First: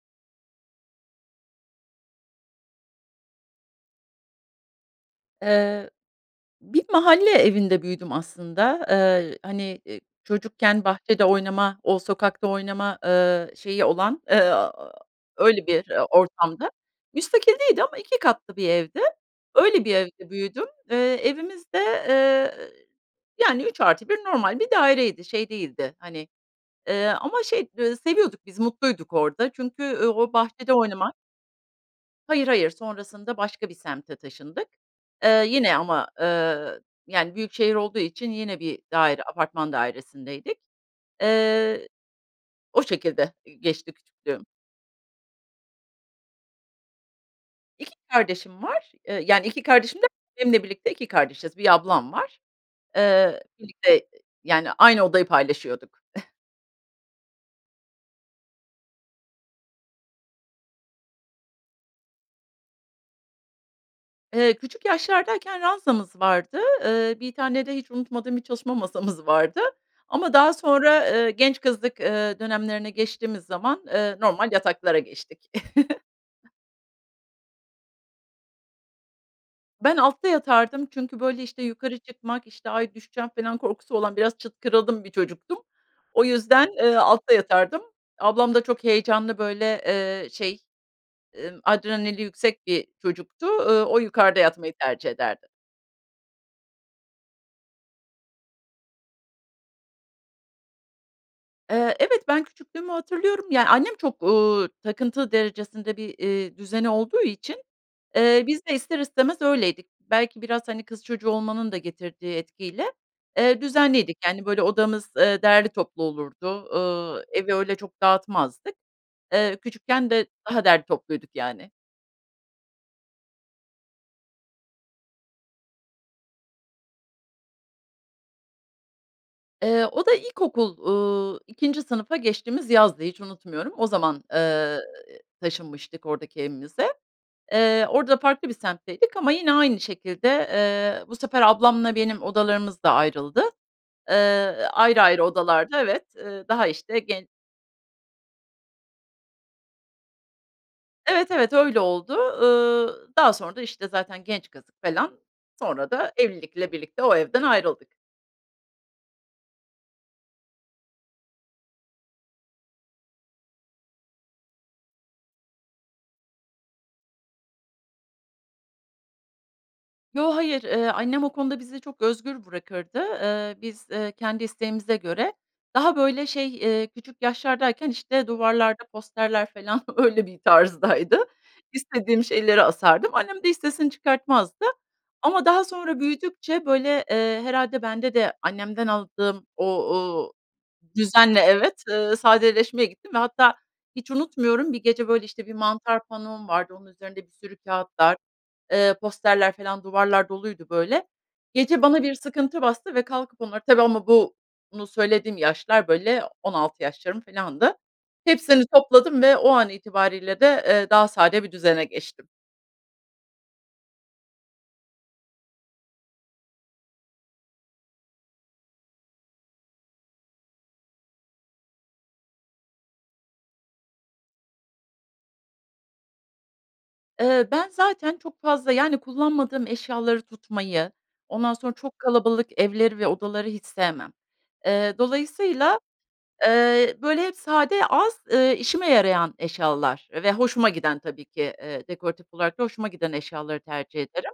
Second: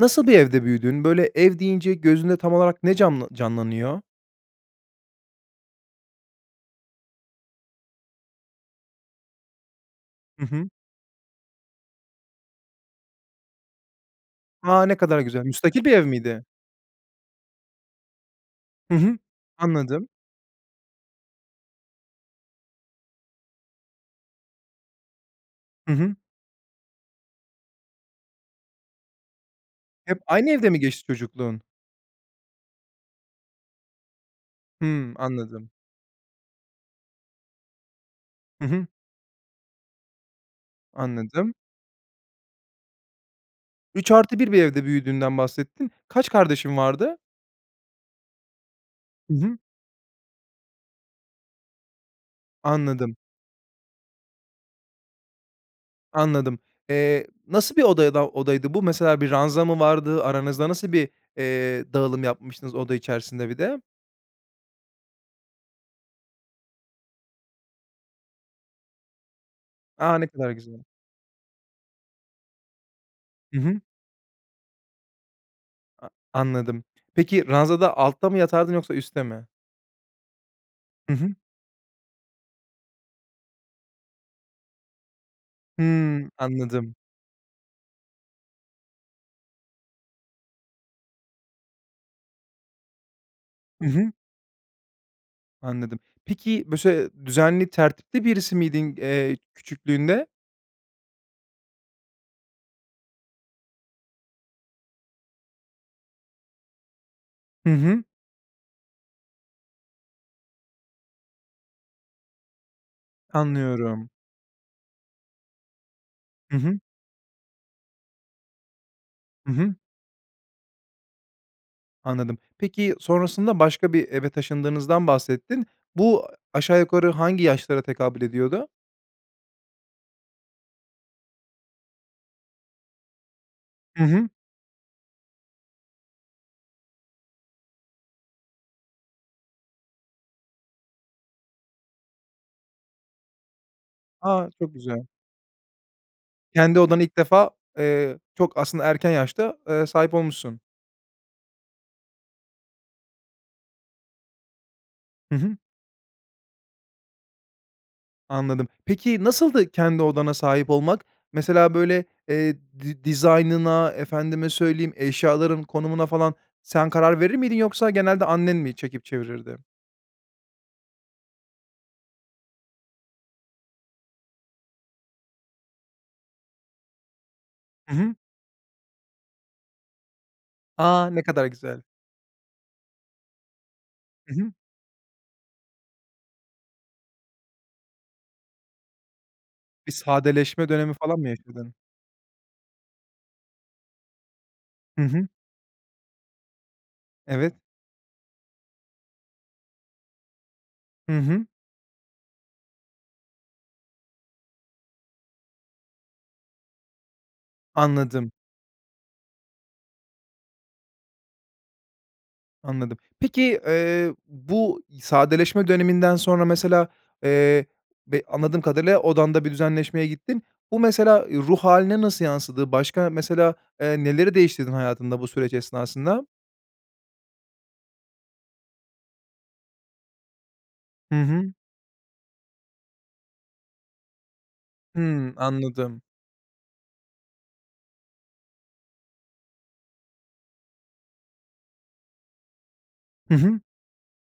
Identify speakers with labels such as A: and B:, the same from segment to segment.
A: Nasıl bir evde büyüdün, böyle, ev deyince gözünde tam olarak ne can canlanıyor?
B: Eee, bir mahalle evinde büyüdüm aslında. Eee, hani, ııı,
A: Hı hı.
B: çocukken bahçede oynama, o sokakta oynama, ııı, şeyi olan, ııı,
A: A,
B: aaa,
A: ne kadar güzel.
B: öyle
A: Müstakil
B: bir,
A: bir ev
B: ııı,
A: miydi?
B: ortamdı. Müstakil değildi ama 2 katlı bir
A: Hı
B: evdi.
A: hı,
B: Öyle bir
A: anladım.
B: evde büyüdüm. Iıı, evimiz de, eee, yani, 3+1 normal bir daireydi. Şey
A: Hı
B: değildi,
A: hı.
B: hani, eee, ama şey, ııı, seviyorduk biz, mutluyduk orada çünkü
A: Hep
B: o
A: aynı evde
B: bahçede
A: mi geçti
B: oynamak
A: çocukluğun?
B: Hayır, hayır sonrasında başka bir semte taşındık.
A: Hıı.
B: Eee,
A: Anladım.
B: yine ama, ııı, yani, büyük şehir olduğu için yine
A: Hı
B: bir
A: hı.
B: daire apartman dairesindeydik.
A: Anladım.
B: Eee, o şekilde geçti
A: üç artı
B: küçüklüğüm.
A: bir bir evde büyüdüğünden bahsettin, kaç kardeşin vardı?
B: 2 kardeşim var. Eee,
A: Hı
B: yani,
A: hı.
B: 2 kardeşim derken benimle birlikte 2 kardeşiz, 1 ablam var.
A: Anladım.
B: Eee, birlikte ı yani, aynı odayı paylaşıyorduk.
A: Anladım. Eee, nasıl bir odayada odaydı bu? Mesela, bir ranza mı vardı aranızda? Nasıl bir, eee, dağılım yapmıştınız oda içerisinde bir de?
B: Eee, küçük yaşlardayken ranzamız vardı. Eee, 1 tane de hiç unutmadığım bir çalışma masamız vardı
A: A, ne
B: ama
A: kadar
B: daha
A: güzel.
B: sonra, eee, genç kızlık, eee, dönemlerine geçtiğimiz
A: Hı hı.
B: zaman, eee, normal yataklara geçtik.
A: A anladım. Peki, ranzada altta mı yatardın yoksa üste mi?
B: Ben altta yatardım
A: Hı
B: çünkü,
A: hı.
B: böyle, işte, yukarı çıkmak, işte, "ay, düşeceğim." falan korkusu olan biraz çıtkırıldım bir çocuktum. O
A: Hıı,
B: yüzden,
A: anladım.
B: eee, altta yatardım. Ablam da çok heyecanlı, böyle, eee, şey, ımm, adrenali yüksek bir çocuktu, ııı,
A: Hı
B: o
A: hı.
B: yukarıda yatmayı tercih ederdi.
A: Anladım. Peki, bu se düzenli, tertipli birisi miydin, eee, küçüklüğünde?
B: Eee, evet, ben küçüklüğümü hatırlıyorum. Ya, annem çok, ııı, takıntı derecesinde bir, ııı, düzeni olduğu için,
A: Hı hı.
B: eee, biz de ister istemez öyleydik. Belki biraz, hani, kız çocuğu olmanın da getirdiği etkiyle, eee,
A: Anlıyorum.
B: düzenliydik. Yani, böyle odamız, eee, derli toplu
A: Hı
B: olurdu,
A: hı.
B: ııı, evi öyle çok dağıtmazdık.
A: Hı
B: Eee,
A: hı.
B: küçükken de daha derli topluyorduk, yani.
A: Anladım. Peki, sonrasında başka bir eve taşındığınızdan bahsettin. Bu aşağı yukarı hangi yaşlara tekabül ediyordu?
B: Eee, o da ilkokul, uuu, 2'nci sınıfa geçtiğimiz yazdı, hiç unutmuyorum. O
A: Hı
B: zaman,
A: hı.
B: eee, ııı, taşınmıştık oradaki evimize. Eee, orada farklı bir semtteydik ama yine aynı şekilde, eee, bu sefer ablamla benim odalarımız da ayrıldı. Eee,
A: A! Çok
B: ayrı
A: güzel.
B: ayrı odalarda, evet, eee, daha
A: Kendi
B: işte
A: odanı ilk
B: gen
A: defa eee, çok aslında erken yaşta, eee, sahip olmuşsun.
B: Evet, evet öyle oldu. Iıı, daha sonra da, işte, zaten genç kızlık felan,
A: Hı hı.
B: sonra da evlilikle birlikte o evden ayrıldık.
A: Anladım, peki, nasıldı kendi odana sahip olmak? Mesela, böyle, eee, di dizaynına, efendime söyleyeyim, eşyaların konumuna falan sen karar verir miydin yoksa genelde annen mi çekip çevirirdi?
B: Yo, hayır. Eee, annem o konuda bizi çok özgür bırakırdı, eee, biz, eee, kendi isteğimize göre Daha, böyle, şey, eee, küçük yaşlardayken,
A: I hı.
B: işte, duvarlarda posterler, felan, öyle bir
A: A!
B: tarzdaydı.
A: Ne kadar güzel.
B: İstediğim şeyleri asardım. Annem de hiç sesini
A: I hı.
B: çıkartmazdı ama daha sonra büyüdükçe, böyle, eee, herhâlde bende de annemden aldığım o
A: Bir
B: o
A: sadeleşme dönemi falan mı
B: düzenle
A: yaşadın?
B: Evet, eee, sadeleşmeye gittim ve hatta, hiç unutmuyorum, bir
A: Hı
B: gece, böyle,
A: hı.
B: işte, 1 mantar panom vardı, onun üzerinde bir
A: Evet.
B: sürü kâğıtlar, eee, posterler, filan, duvarlar doluydu, böyle.
A: Hı hı.
B: Gece bana bir sıkıntı bastı ve kalkıp onları tabii, ama bu bunu söylediğim yaşlar, böyle, 16 yaşlarım, filandı.
A: Anladım.
B: Hepsini topladım ve o an itibariyle de, eee, daha sade bir düzene geçtim.
A: Anladım. Peki, eee, bu sadeleşme döneminden sonra mesela, eee, be anladığım kadarıyla, odanda bir düzenleşmeye gittin. Bu mesela, eee, ruh hâline nasıl yansıdı? Başka mesela, eee, neleri değiştirdin hayatında bu süreç esnasında?
B: Eee, ben zaten çok fazla, yani, kullanmadığım eşyaları tutmayı,
A: Hı hı.
B: ondan sonra çok kalabalık evleri ve odaları hiç sevmem. Eee,
A: Hıı,
B: dolayısıyla,
A: anladım.
B: eee, böyle, hep sade, az, eee, işime yarayan eşyalar ve hoşuma giden tabii ki, eee, dekoratif olarak da hoşuma giden
A: Hı hı.
B: eşyaları tercih ederim.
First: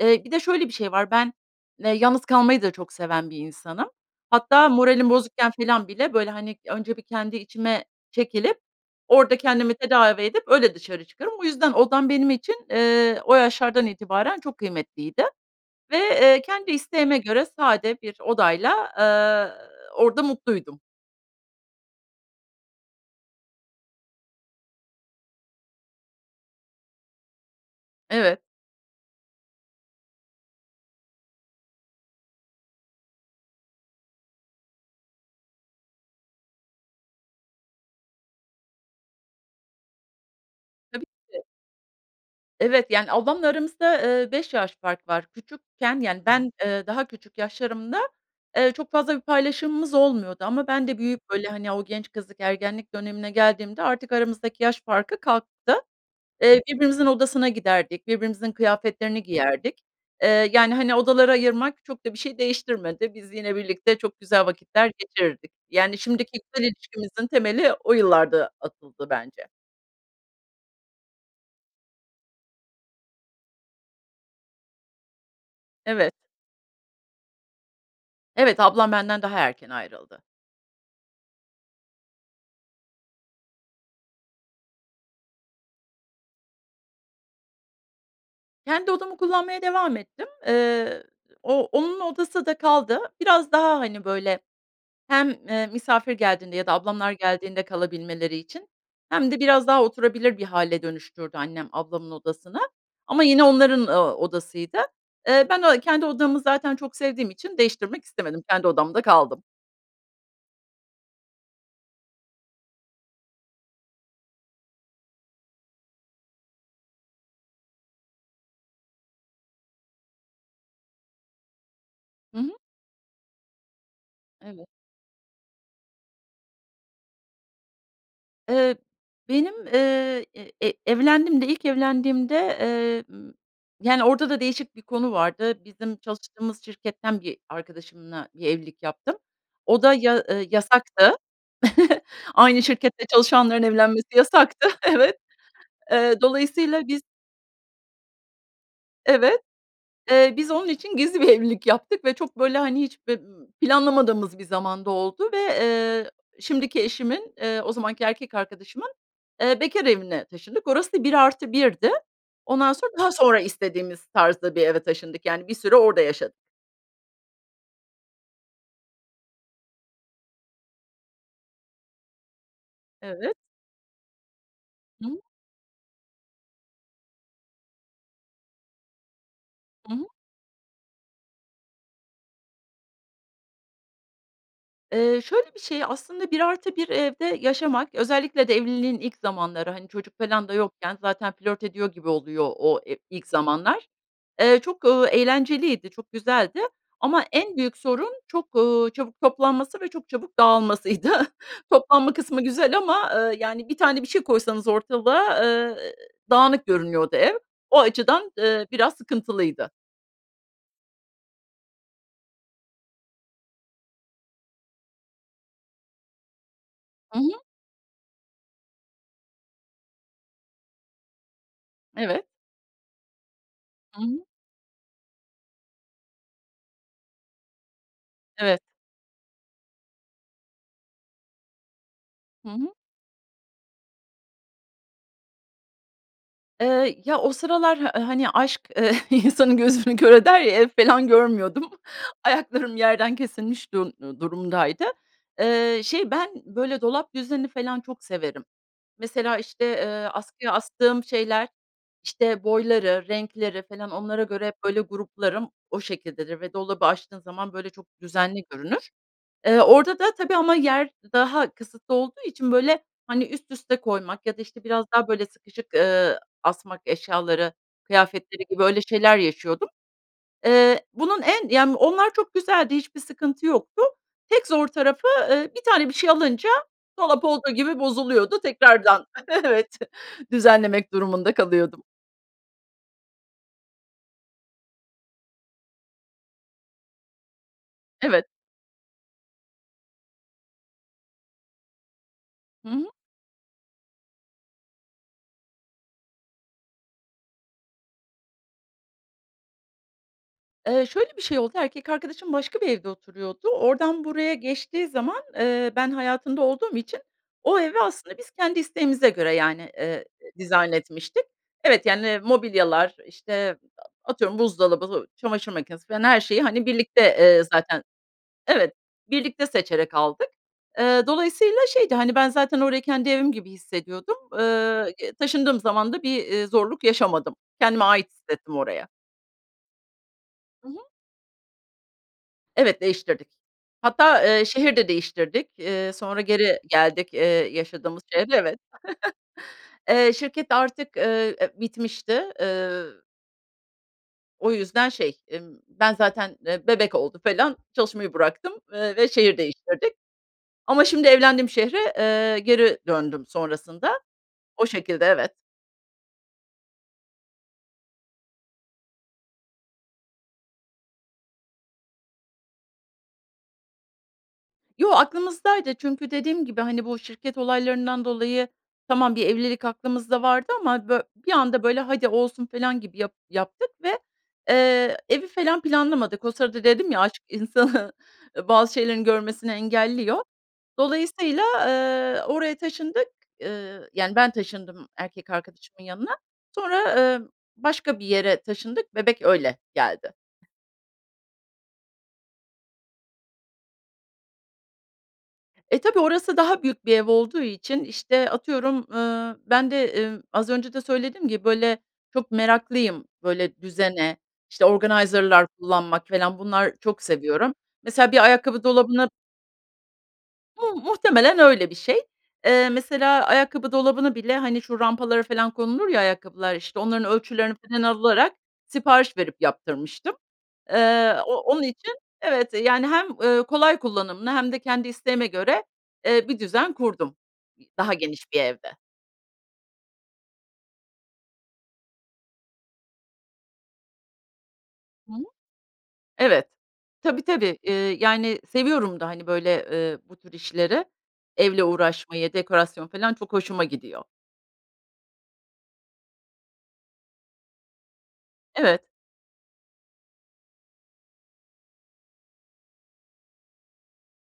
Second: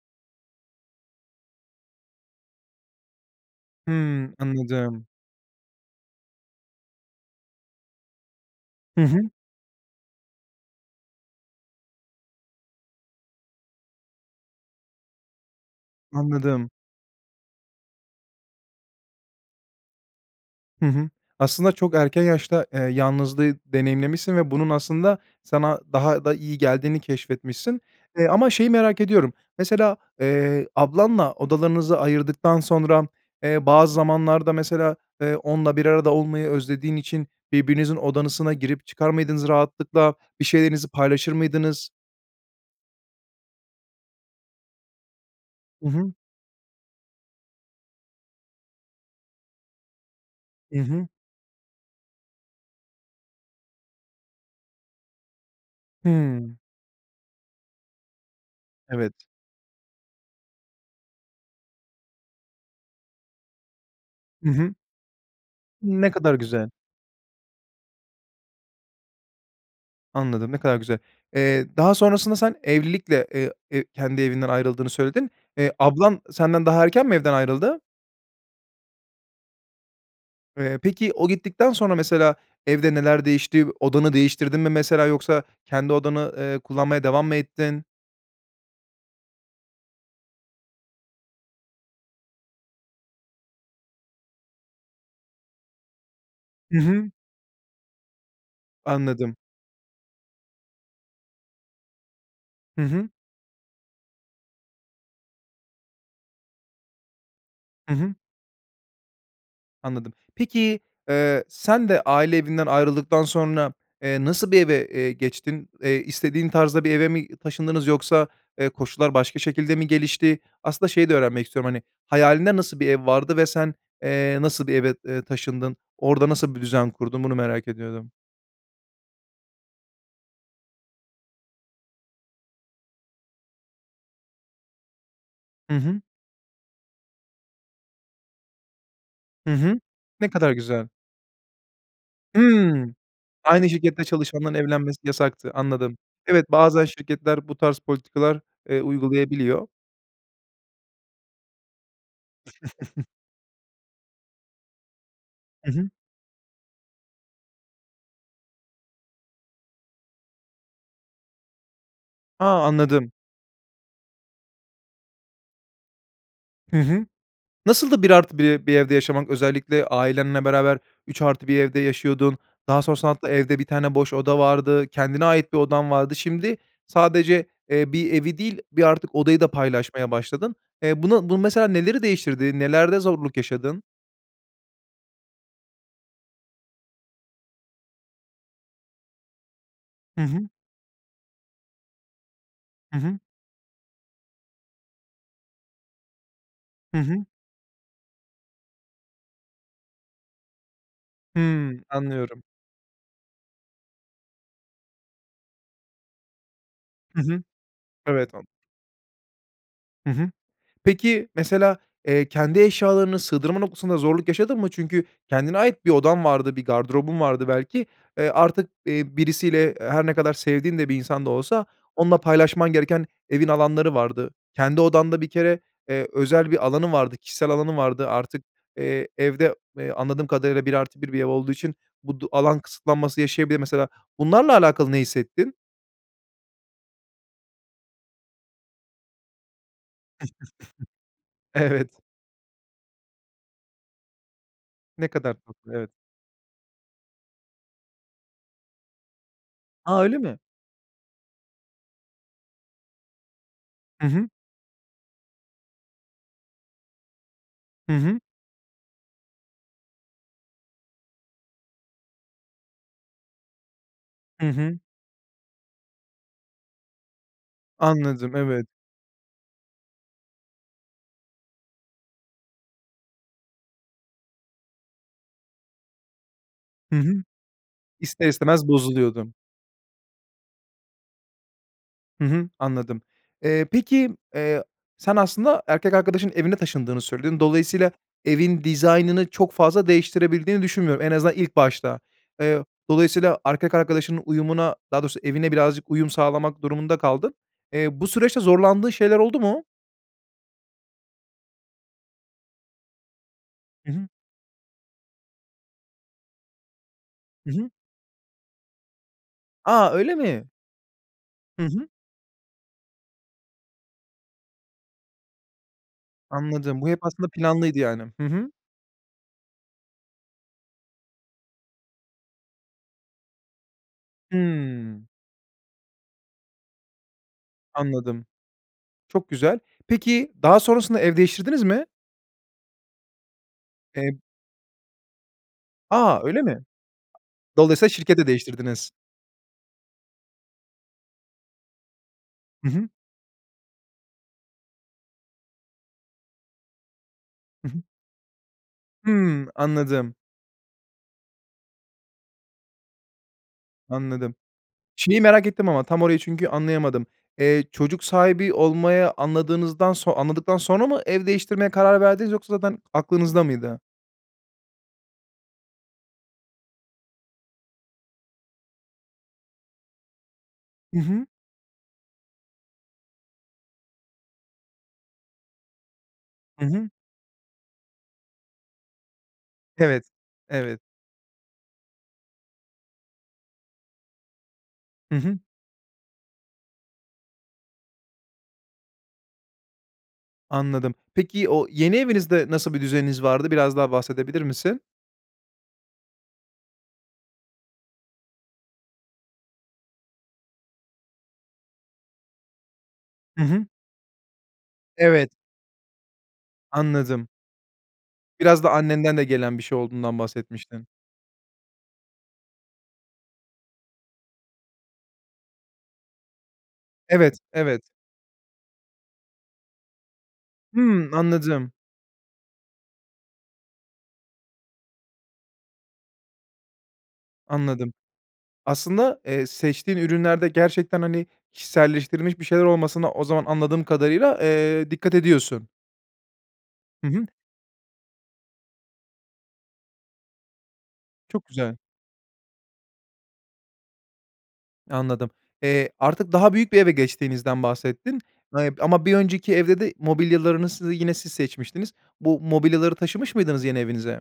B: Eee, bir de şöyle bir şey var, ben, eee, yalnız kalmayı da çok seven bir insanım.
A: Hıı,
B: Hatta
A: anladım.
B: moralim bozukken felan bile, böyle, hani, önce bir kendi içime çekilip,
A: Hı hı.
B: orada kendimi tedavi edip, öyle dışarı çıkarım. O yüzden odam benim için, eee, o yaşlardan itibaren çok kıymetliydi. Ve, eee,
A: Anladım.
B: kendi isteğime göre sade bir odayla, eee, orada mutluydum.
A: Hı hı. Aslında çok erken yaşta, eee, yalnızlığı deneyimlemişsin ve bunun aslında sana daha da iyi geldiğini keşfetmişsin. Eee,
B: Evet.
A: ama şeyi merak ediyorum, mesela, eee, ablanla odalarınızı ayırdıktan sonra, eee, bazı zamanlarda mesela, eee, onunla bir arada olmayı özlediğin için birbirinizin odasına girip çıkar mıydınız rahatlıkla, bir şeylerinizi
B: Tabii
A: paylaşır
B: ki.
A: mıydınız?
B: Evet, yani, ablamla aramızda, eee, 5 yaş fark var.
A: Hı
B: Küçükken,
A: hı.
B: yani, ben, eee, daha küçük yaşlarımda, eee, çok fazla bir paylaşımımız olmuyordu ama
A: Hı
B: ben de
A: hı.
B: büyüyüp, böyle, hani, o genç kızlık, ergenlik dönemine geldiğimde artık aramızdaki yaş farkı kalktı.
A: Hıı.
B: Eee, birbirimizin odasına giderdik, birbirimizin kıyafetlerini
A: Evet.
B: giyerdik. Eee, yani, hani, odalara ayırmak çok da bir şeyi değiştirmedi. Biz, yine birlikte çok güzel
A: Hı hı.
B: vakitler geçirirdik. Yani,
A: Ne
B: şimdi
A: kadar
B: kişisel
A: güzel.
B: ilişkimizin temeli o yıllarda atıldı bence.
A: Anladım. Ne kadar güzel. Eee, daha sonrasında sen evlilikle, eee, eee, kendi evinden ayrıldığını söyledin. Eee,
B: Evet.
A: ablan senden daha erken mi evden ayrıldı?
B: Evet, ablam benden daha erken ayrıldı.
A: Eee, peki, o gittikten sonra mesela, evde neler değişti? Odanı değiştirdin mi, mesela, yoksa kendi odanı, ııı, kullanmaya devam mı ettin?
B: Kendi odamı kullanmaya devam ettim. Eee, o onun odası da kaldı. Biraz daha, hani, böyle, hem, eee, misafir geldiğinde ya da
A: Hı hı.
B: ablamlar geldiğinde kalabilmeleri için hem
A: Anladım.
B: de biraz daha oturabilir bir hâle dönüştürdü annem ablamın odasını
A: Hı hı.
B: ama yine onların, ııı, odasıydı. Eee, ben o kendi odamı, zaten, çok sevdiğim için
A: Hı
B: değiştirmek
A: hı.
B: istemedim, kendi odamda kaldım.
A: Anladım, peki, eee, sen de aile evinden ayrıldıktan sonra, eee, nasıl bir eve, eee, geçtin? Eee, istediğin tarzda bir eve mi taşındınız yoksa, eee, koşullar başka şekilde mi gelişti? Aslında, şeyi de öğrenmek istiyorum, hani,
B: Hı hı.
A: hayalinde nasıl bir ev vardı ve sen, eee, nasıl
B: Evet.
A: bir eve, eee, taşındın? Orada nasıl bir düzen kurdun? Bunu merak ediyordum.
B: Eee, benim, eee, e evlendiğimde ilk evlendiğimde, eee, m, yani, orada da değişik bir konu vardı.
A: Hı
B: Bizim
A: hı.
B: çalıştığımız şirketten bir arkadaşımla bir evlilik yaptım.
A: Hı hı,
B: O da ya
A: ne
B: ı
A: kadar güzel.
B: yasaktı. Aynı
A: Hımm.
B: şirkette çalışanların
A: Aynı şirkette
B: evlenmesi
A: çalışanların
B: yasaktı,
A: evlenmesi
B: evet.
A: yasaktı, anladım.
B: Eee,
A: Evet, bazen
B: dolayısıyla biz
A: şirketler bu tarz politikalar, eee,
B: Evet.
A: uygulayabiliyor.
B: Eee, biz onun için gizli bir evlilik yaptık ve çok, böyle, hani, hiç, b ımm, planlamadığımız bir zamanda oldu ve,
A: Hı hı.
B: eee, şimdiki eşimin, eee, o zamanki erkek arkadaşımın, eee, bekâr evine taşındık. Orası da 1+1 di.
A: A!
B: Ondan sonra
A: Anladım.
B: daha sonra istediğimiz tarzda bir eve taşındık, yani, bir süre orada yaşadık.
A: Hı hı. Nasıldı 1+1 bir evde yaşamak? Özellikle, ailenle beraber 3+1 evde yaşıyordun daha sonrasında hatta,
B: Evet.
A: evde 1 tane boş oda vardı.
B: Hı hı.
A: Kendine ait bir odan vardı. Şimdi sadece, eee, bir evi değil bir artık odayı da
B: Hı hı.
A: paylaşmaya başladın. Eee, bunu bu, mesela, neleri değiştirdi? Nelerde zorluk yaşadın?
B: Iıı, şöyle bir şey, aslında 1+1 evde yaşamak, özellikle de evliliğin ilk zamanları, hani, çocuk
A: Hı hı.
B: falan da yokken zaten flört ediyor gibi oluyor o e
A: Hı hı.
B: ilk zamanlar. Eee, ııı, çok eğlenceliydi, çok güzeldi.
A: Hı
B: Ama
A: hı.
B: en büyük sorun çok, ııı, çabuk toplanması ve çok çabuk dağılmasıydı.
A: Hıı.
B: Toplanma kısmı
A: Anlıyorum.
B: güzel ama, ııı, yani, bir tane bir şey koysanız ortalığa, ııı, dağınık görünüyordu
A: Hı
B: ev.
A: hı.
B: O açıdan,
A: Evet, an
B: ııı, biraz sıkıntılıydı.
A: Hı hı. Peki, mesela, eee, kendi eşyalarını sığdırma noktasında zorluk yaşadın mı? Çünkü kendine ait bir odan vardı, bir
B: I
A: gardırobun
B: hı.
A: vardı belki. Iıı, artık, iii, birisiyle, her ne kadar sevdiğin de bir insan da olsa, onunla
B: Evet.
A: paylaşman gereken evin alanları
B: I hı.
A: vardı. Kendi odanda bir kere, eee, özel bir alanın vardı, kişisel alanın vardı. Artık,
B: Evet.
A: eee, evde, eee, anladığım kadarıyla 1+1 bir ev olduğu için bu du
B: Hı
A: alan
B: hı.
A: kısıtlanması yaşayabilir. Mesela, bunlarla alakalı ne hissettin?
B: Iıı, ya, o sıralar h hani, aşk, ııı, insanın gözünü kör eder ya, ev felan görmüyordum.
A: Evet.
B: Ayaklarım yerden kesilmiş duru durumdaydı.
A: Ne kadar tatlı,
B: Iıı,
A: evet.
B: şey, ben, böyle, dolap düzeni falan çok severim. Mesela, işte,
A: A!
B: eee,
A: öyle mi?
B: askıya astığım şeyler, işte, boyları, renkleri falan
A: Hı
B: onlara
A: hı.
B: göre hep böyle gruplarım, o şekildedir ve dolabı açtığın zaman böyle çok
A: Hı hı.
B: düzenli görünür. Eee, orada da tabii ama yer daha kısıtlı olduğu için, böyle, hani, üst üste koymak ya da,
A: Hı
B: işte,
A: hı.
B: biraz daha, böyle, sıkışık, ııı, asmak eşyaları,
A: Anladım,
B: kıyafetleri gibi,
A: evet.
B: öyle şeyler yaşıyordum. Iıı, bunun en ya, onlar çok güzeldi, hiçbir sıkıntı yoktu. Tek zor tarafı, ııı, bir tane bir şey alınca
A: Hı hı.
B: dolap olduğu gibi
A: İster
B: bozuluyordu,
A: istemez
B: tekrardan
A: bozuluyordun.
B: evet, düzenlemek durumunda kalıyordum.
A: Hı hı, anladım. Eee, peki, eee, sen, aslında, erkek arkadaşının evine taşındığını söyledin. Dolayısıyla,
B: Evet.
A: evin dizaynını çok fazla değiştirebildiğini düşünmüyorum. En azından ilk başta. Eee,
B: Hı hı.
A: dolayısıyla erkek arkadaşının uyumuna, daha doğrusu evine, birazcık uyum sağlamak durumunda kaldın. Eee, bu süreçte zorlandığın şeyler oldu mu?
B: Eee, şöyle bir şey oldu. Erkek arkadaşım başka bir evde oturuyordu.
A: Hı
B: Oradan
A: hı.
B: buraya geçtiği zaman, eee, ben hayatında olduğum için
A: Hı
B: o
A: hı.
B: eve aslında biz kendi isteğimize göre, yani,
A: A!
B: eee,
A: Öyle
B: ı
A: mi?
B: dizayn etmiştik.
A: Hı
B: Evet,
A: hı.
B: yani, mobilyalar işte, a atıyorum buzdolabı, çamaşır makinesi falan her şeyi, hani,
A: Anladım, bu hep
B: birlikte,
A: aslında
B: eee,
A: planlıydı,
B: zaten
A: yani. Hı hı.
B: Evet, birlikte seçerek aldık. Eee, dolayısıyla şeydi. Hani, ben zaten orayı kendi evim gibi hissediyordum. Eee,
A: Hımm.
B: y taşındığım zaman da bir, eee, zorluk yaşamadım. Kendimi ait
A: Anladım.
B: hissettim oraya.
A: Çok güzel, peki, daha
B: Hı hı.
A: sonrasında ev değiştirdiniz mi?
B: Evet, değiştirdik.
A: E
B: Hatta, eee, şehir de değiştirdik. Eee,
A: A!
B: sonra
A: Öyle
B: geri
A: mi?
B: geldik, eee,
A: Dolayısıyla
B: yaşadığımız
A: şirketi de
B: şehre, evet.
A: değiştirdiniz.
B: Eee, şirket artık, eee, bitmişti.
A: Hı
B: Eee
A: hı.
B: O yüzden şey, ımm, ben zaten, eee, bebek oldu falan
A: I hı.
B: çalışmayı bıraktım, ııı, ve şehir
A: Hıı.
B: değiştirdik.
A: Anladım.
B: Ama şimdi evlendiğim şehre, eee, geri döndüm sonrasında.
A: Anladım.
B: O şekilde,
A: Şeyi
B: evet.
A: merak ettim ama tam orayı çünkü anlayamadım. Eee, çocuk sahibi olmaya anladığınızdan son anladıktan sonra mı ev değiştirmeye karar verdiniz yoksa zaten aklınızda mıydı?
B: Yo, aklımızdaydı. Çünkü dediğim gibi, hani, bu şirket olaylarından dolayı, tamam, bir evlilik aklımızda vardı ama,
A: I
B: bö
A: hı.
B: bir anda, böyle, "Hadi, olsun." felan gibi yap yaptık ve, eee, evi falan planlamadık. O
A: I
B: sırada
A: hı.
B: dedim ya, aşk insanı, eee, bazı şeylerini görmesini
A: Evet,
B: engelliyor.
A: evet.
B: Dolayısıyla, eee, oraya taşındık, ııı, yani, ben taşındım
A: Hı
B: erkek
A: hı.
B: arkadaşımın yanına, sonra, ımm, başka bir yere taşındık, bebek öyle geldi.
A: Anladım. Peki, o yeni evinizde nasıl bir düzeniniz vardı, biraz daha bahsedebilir misin?
B: E, tabii orası daha büyük bir ev olduğu için, işte, atıyorum, ııı, ben de, emm, az önce de söylediğim gibi, böyle, çok meraklıyım,
A: Hı
B: böyle,
A: hı.
B: düzene, işte,
A: Evet.
B: organizer'lar kullanmak falan bunlar çok
A: Anladım.
B: seviyorum. Mesela bir
A: Biraz
B: ayakkabı
A: da
B: dolabına
A: annenden de gelen bir şey olduğundan
B: Mu
A: bahsetmiştin.
B: muhtemelen öyle bir şey. Eee, mesela ayakkabı dolabını bile, hani, şu rampalara falan konulur ya ayakkabılar, işte, onların
A: Evet,
B: ölçülerini
A: evet.
B: falan alarak sipariş verip yaptırmıştım.
A: Hıı.
B: Eee, o onun
A: Anladım.
B: için evet, eee, yani, hem, ııı, kolay kullanımlı hem de kendi isteğime göre, eee, bir düzen kurdum, i
A: Anladım.
B: daha geniş bir evde.
A: Aslında, eee, seçtiğin ürünlerde gerçekten, hani, kişiselleştirilmiş bir şeyler olmasına o zaman, anladığım kadarıyla, eee,
B: Hı
A: dikkat
B: hı.
A: ediyorsun.
B: Evet.
A: Hı
B: Tabii,
A: hı.
B: tabii. Iıı, yani, seviyorum da, hani, böyle, ııı, bu tür işleri.
A: Çok
B: Evle
A: güzel.
B: uğraşmayı, dekorasyon felan çok hoşuma gidiyor.
A: Anladım, eee, artık daha büyük bir eve geçtiğinizden bahsettin, eee,
B: Evet.
A: ama bir önceki evde de mobilyalarınızı yine siz seçmiştiniz. Bu mobilyaları taşımış mıydınız yeni evinize?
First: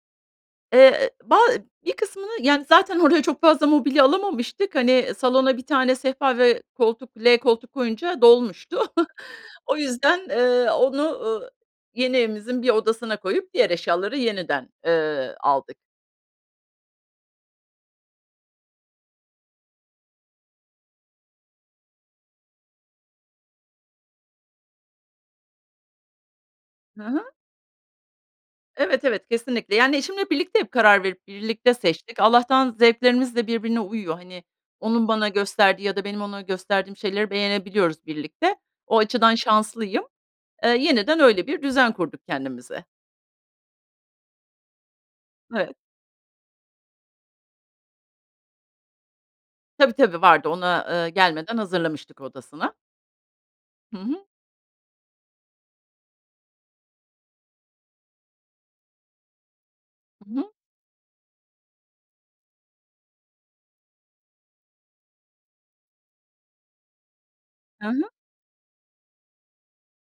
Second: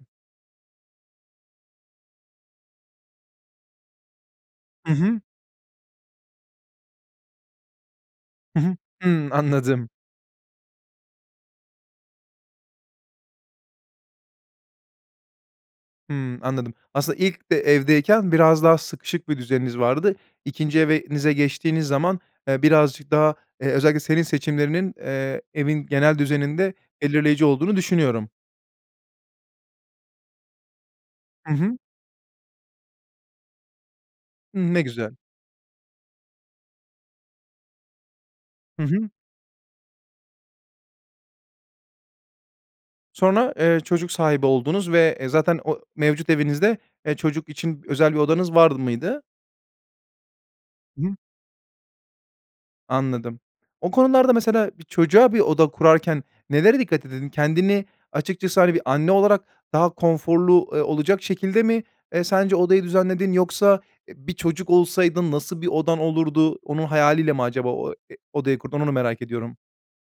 B: Eee, ba bir kısmını, yani, zaten oraya çok fazla mobilya alamamıştık,
A: Hı
B: hani
A: hı.
B: salona 1 tane sehpa ve koltuk L koltuk koyunca
A: Hı hı.
B: dolmuştu.
A: Hıı,
B: O
A: anladım.
B: yüzden, eee, onu, eee, yeni evimizin 1 odasına koyup diğer eşyaları yeniden, eee, aldık.
A: Hıı, anladım. Aslında, ilk de evdeyken biraz daha sıkışık bir düzeniniz vardı, 2'nci evenize geçtiğiniz zaman, eee, birazcık daha, eee, özellikle senin seçimlerinin, eee, evin genel düzeninde
B: Hı hı.
A: belirleyici olduğunu düşünüyorum.
B: Evet, evet, kesinlikle. Yani, eşimle birlikte hep karar verip,
A: Hı
B: birlikte
A: hı.
B: seçtik. Allah'tan zevklerimiz de birbirine uyuyor. Hani,
A: Hıı, ne
B: onun
A: güzel.
B: bana gösterdiği ya da benim ona gösterdiğim şeyleri beğenebiliyoruz birlikte.
A: Hı
B: O
A: hı.
B: açıdan şanslıyım. Eee, yeniden öyle bir düzen kurduk kendimize.
A: Sonra, eee, çocuk sahibi oldunuz ve, eee, zaten
B: Evet.
A: o mevcut evinizde, eee, çocuk için özel bir odanız var mıydı?
B: Tabii, tabii, vardı ona,
A: Hı
B: eee,
A: hı.
B: gelmeden hazırlamıştık odasını.
A: Anladım, o
B: Hı hı.
A: konularda, mesela, bir çocuğa bir oda kurarken nelere dikkat edin? Kendini açıkçası, hani, bir anne olarak daha
B: Hı hı.
A: konforlu, eee, olacak şekilde mi, eee, sence odayı düzenledin yoksa, eee, bir çocuk olsaydın nasıl bir odan olurdu? Onun hayaliyle mi acaba
B: Hı
A: o
B: hı.
A: e odayı kurdun, onu merak ediyorum.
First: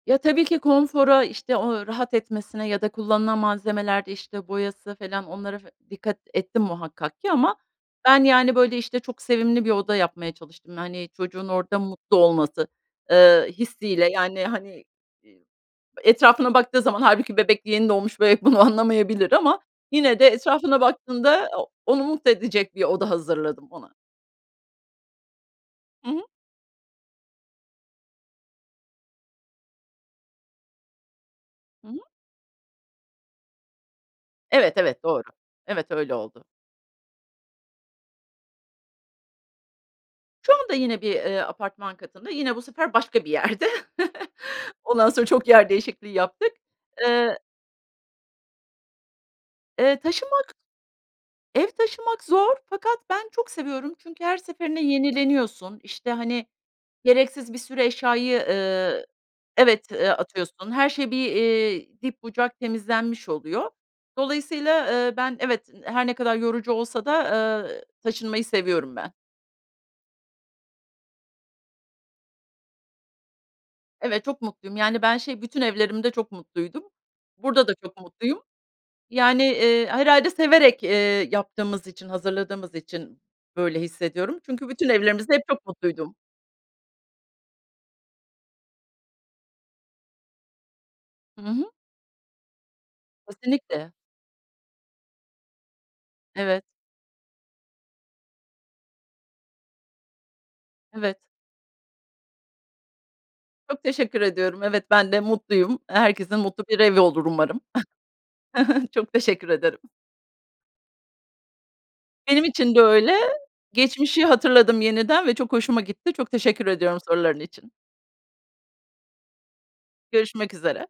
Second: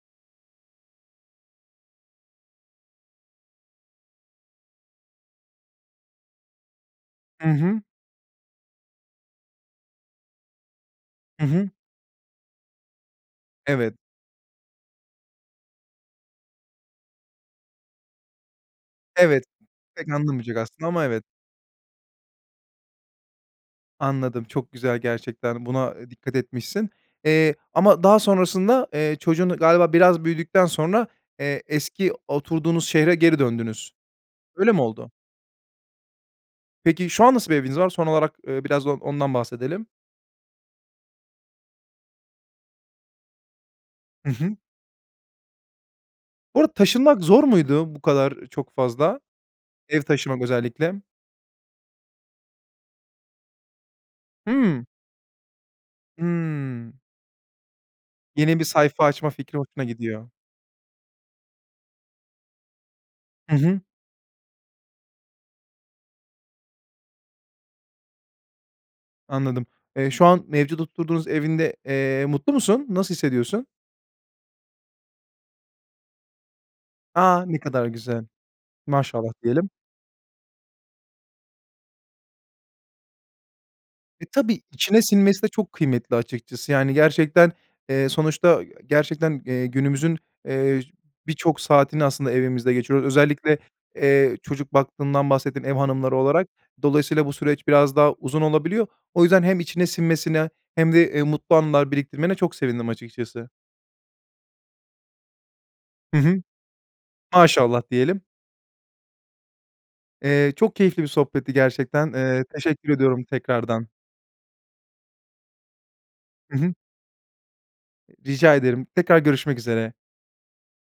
B: Ya, tabii ki konfora, işte, o rahat etmesine ya da kullanılan malzemelerde, işte, boyası felan, onlara fe dikkat ettim muhakkak ki
A: I
B: ama,
A: hı.
B: ben, yani, böyle, işte, çok sevimli bir oda yapmaya çalıştım. Hani,
A: Hı
B: çocuğun
A: hı.
B: orada mutlu olması, eee, hissi
A: Evet.
B: ile. Yani, hani, iii, etrafına baktığı zaman hâlbuki bebek, yeni doğmuş bebek bunu anlamayabilir
A: Evet.
B: ama
A: Pek
B: yine de
A: anlamayacak
B: etrafına
A: aslında ama evet.
B: baktığında, o onu mutlu edecek bir oda hazırladım ona.
A: Anladım, çok güzel gerçekten. Buna, eee,
B: Hı hı.
A: dikkat etmişsin. Eee, ama daha sonrasında, eee, çocuğun galiba biraz büyüdükten sonra, eee,
B: Hı hı.
A: eski oturduğunuz şehre geri döndünüz.
B: Evet,
A: Öyle mi
B: evet,
A: oldu?
B: doğru. Evet, öyle oldu.
A: Peki, şu an nasıl bir eviniz var? Son olarak, eee, biraz da o ondan bahsedelim.
B: Şu anda yine bir, eee, apartman katında, yine bu sefer başka bir yerde.
A: Hı hı.
B: Ondan sonra çok yer değişikliği yaptık,
A: Bu arada taşınmak
B: eee
A: zor muydu, bu kadar çok fazla?
B: Eee,
A: Ev taşımak
B: taşınmak
A: özellikle.
B: Ev taşımak zor, fakat ben çok seviyorum. Çünkü her seferinde
A: Hıı.
B: yenileniyorsun, işte, hani,
A: Hıı.
B: gereksiz bir sürü eşyayı,
A: Yeni bir sayfa
B: eee
A: açma fikri hoşuna
B: Evet, eee,
A: gidiyor.
B: atıyorsun, her şey bir, iii, dip bucak temizlenmiş
A: Hı
B: oluyor.
A: hı.
B: Dolayısıyla, eee, ben evet, her ne kadar yorucu olsa da, eee, taşınmayı seviyorum ben.
A: Anladım. Eee, şu an mevcut oturduğunuz evinde, eee, mutlu musun, nasıl hissediyorsun?
B: Evet, çok mutluyum. Yani, ben şey, bütün evlerimde çok mutluydum.
A: A! Ne
B: Burada da
A: kadar
B: çok
A: güzel!
B: mutluyum.
A: Maşallah
B: Yani,
A: diyelim!
B: eee, herhâlde severek, eee, yaptığımız için, hazırladığımız için böyle
A: E,
B: hissediyorum.
A: tabii
B: Çünkü bütün
A: içine
B: evlerimizde hep
A: sinmesi de
B: çok
A: çok
B: mutluydum.
A: kıymetli, açıkçası, yani, gerçekten, eee, sonuçta gerçekten, eee, günümüzün, eee,
B: Hı
A: birçok
B: hı.
A: saatini aslında evimizde geçiriyoruz. Özellikle,
B: Kesinlikle.
A: eee, çocuk baktığından bahsettin ev hanımları olarak.
B: Evet.
A: Dolayısıyla bu süreç biraz daha uzun olabiliyor. O yüzden hem içine sinmesine hem de,
B: Evet.
A: eee, mutlu anılar biriktirmene çok sevindim açıkçası.
B: Çok teşekkür ediyorum. Evet, ben de mutluyum.
A: Hı
B: Herkesin
A: hı.
B: mutlu bir evi olur umarım.
A: Maşallah diyelim.
B: Çok teşekkür ederim.
A: Eee, çok keyifli bir sohbetti gerçekten, eee,
B: Benim için de
A: teşekkür
B: öyle.
A: ediyorum tekrardan.
B: Geçmişi hatırladım yeniden ve çok hoşuma gitti. Çok
A: Hı
B: teşekkür
A: hı.
B: ediyorum soruların için.
A: Rica ederim, tekrar görüşmek üzere.
B: Görüşmek üzere.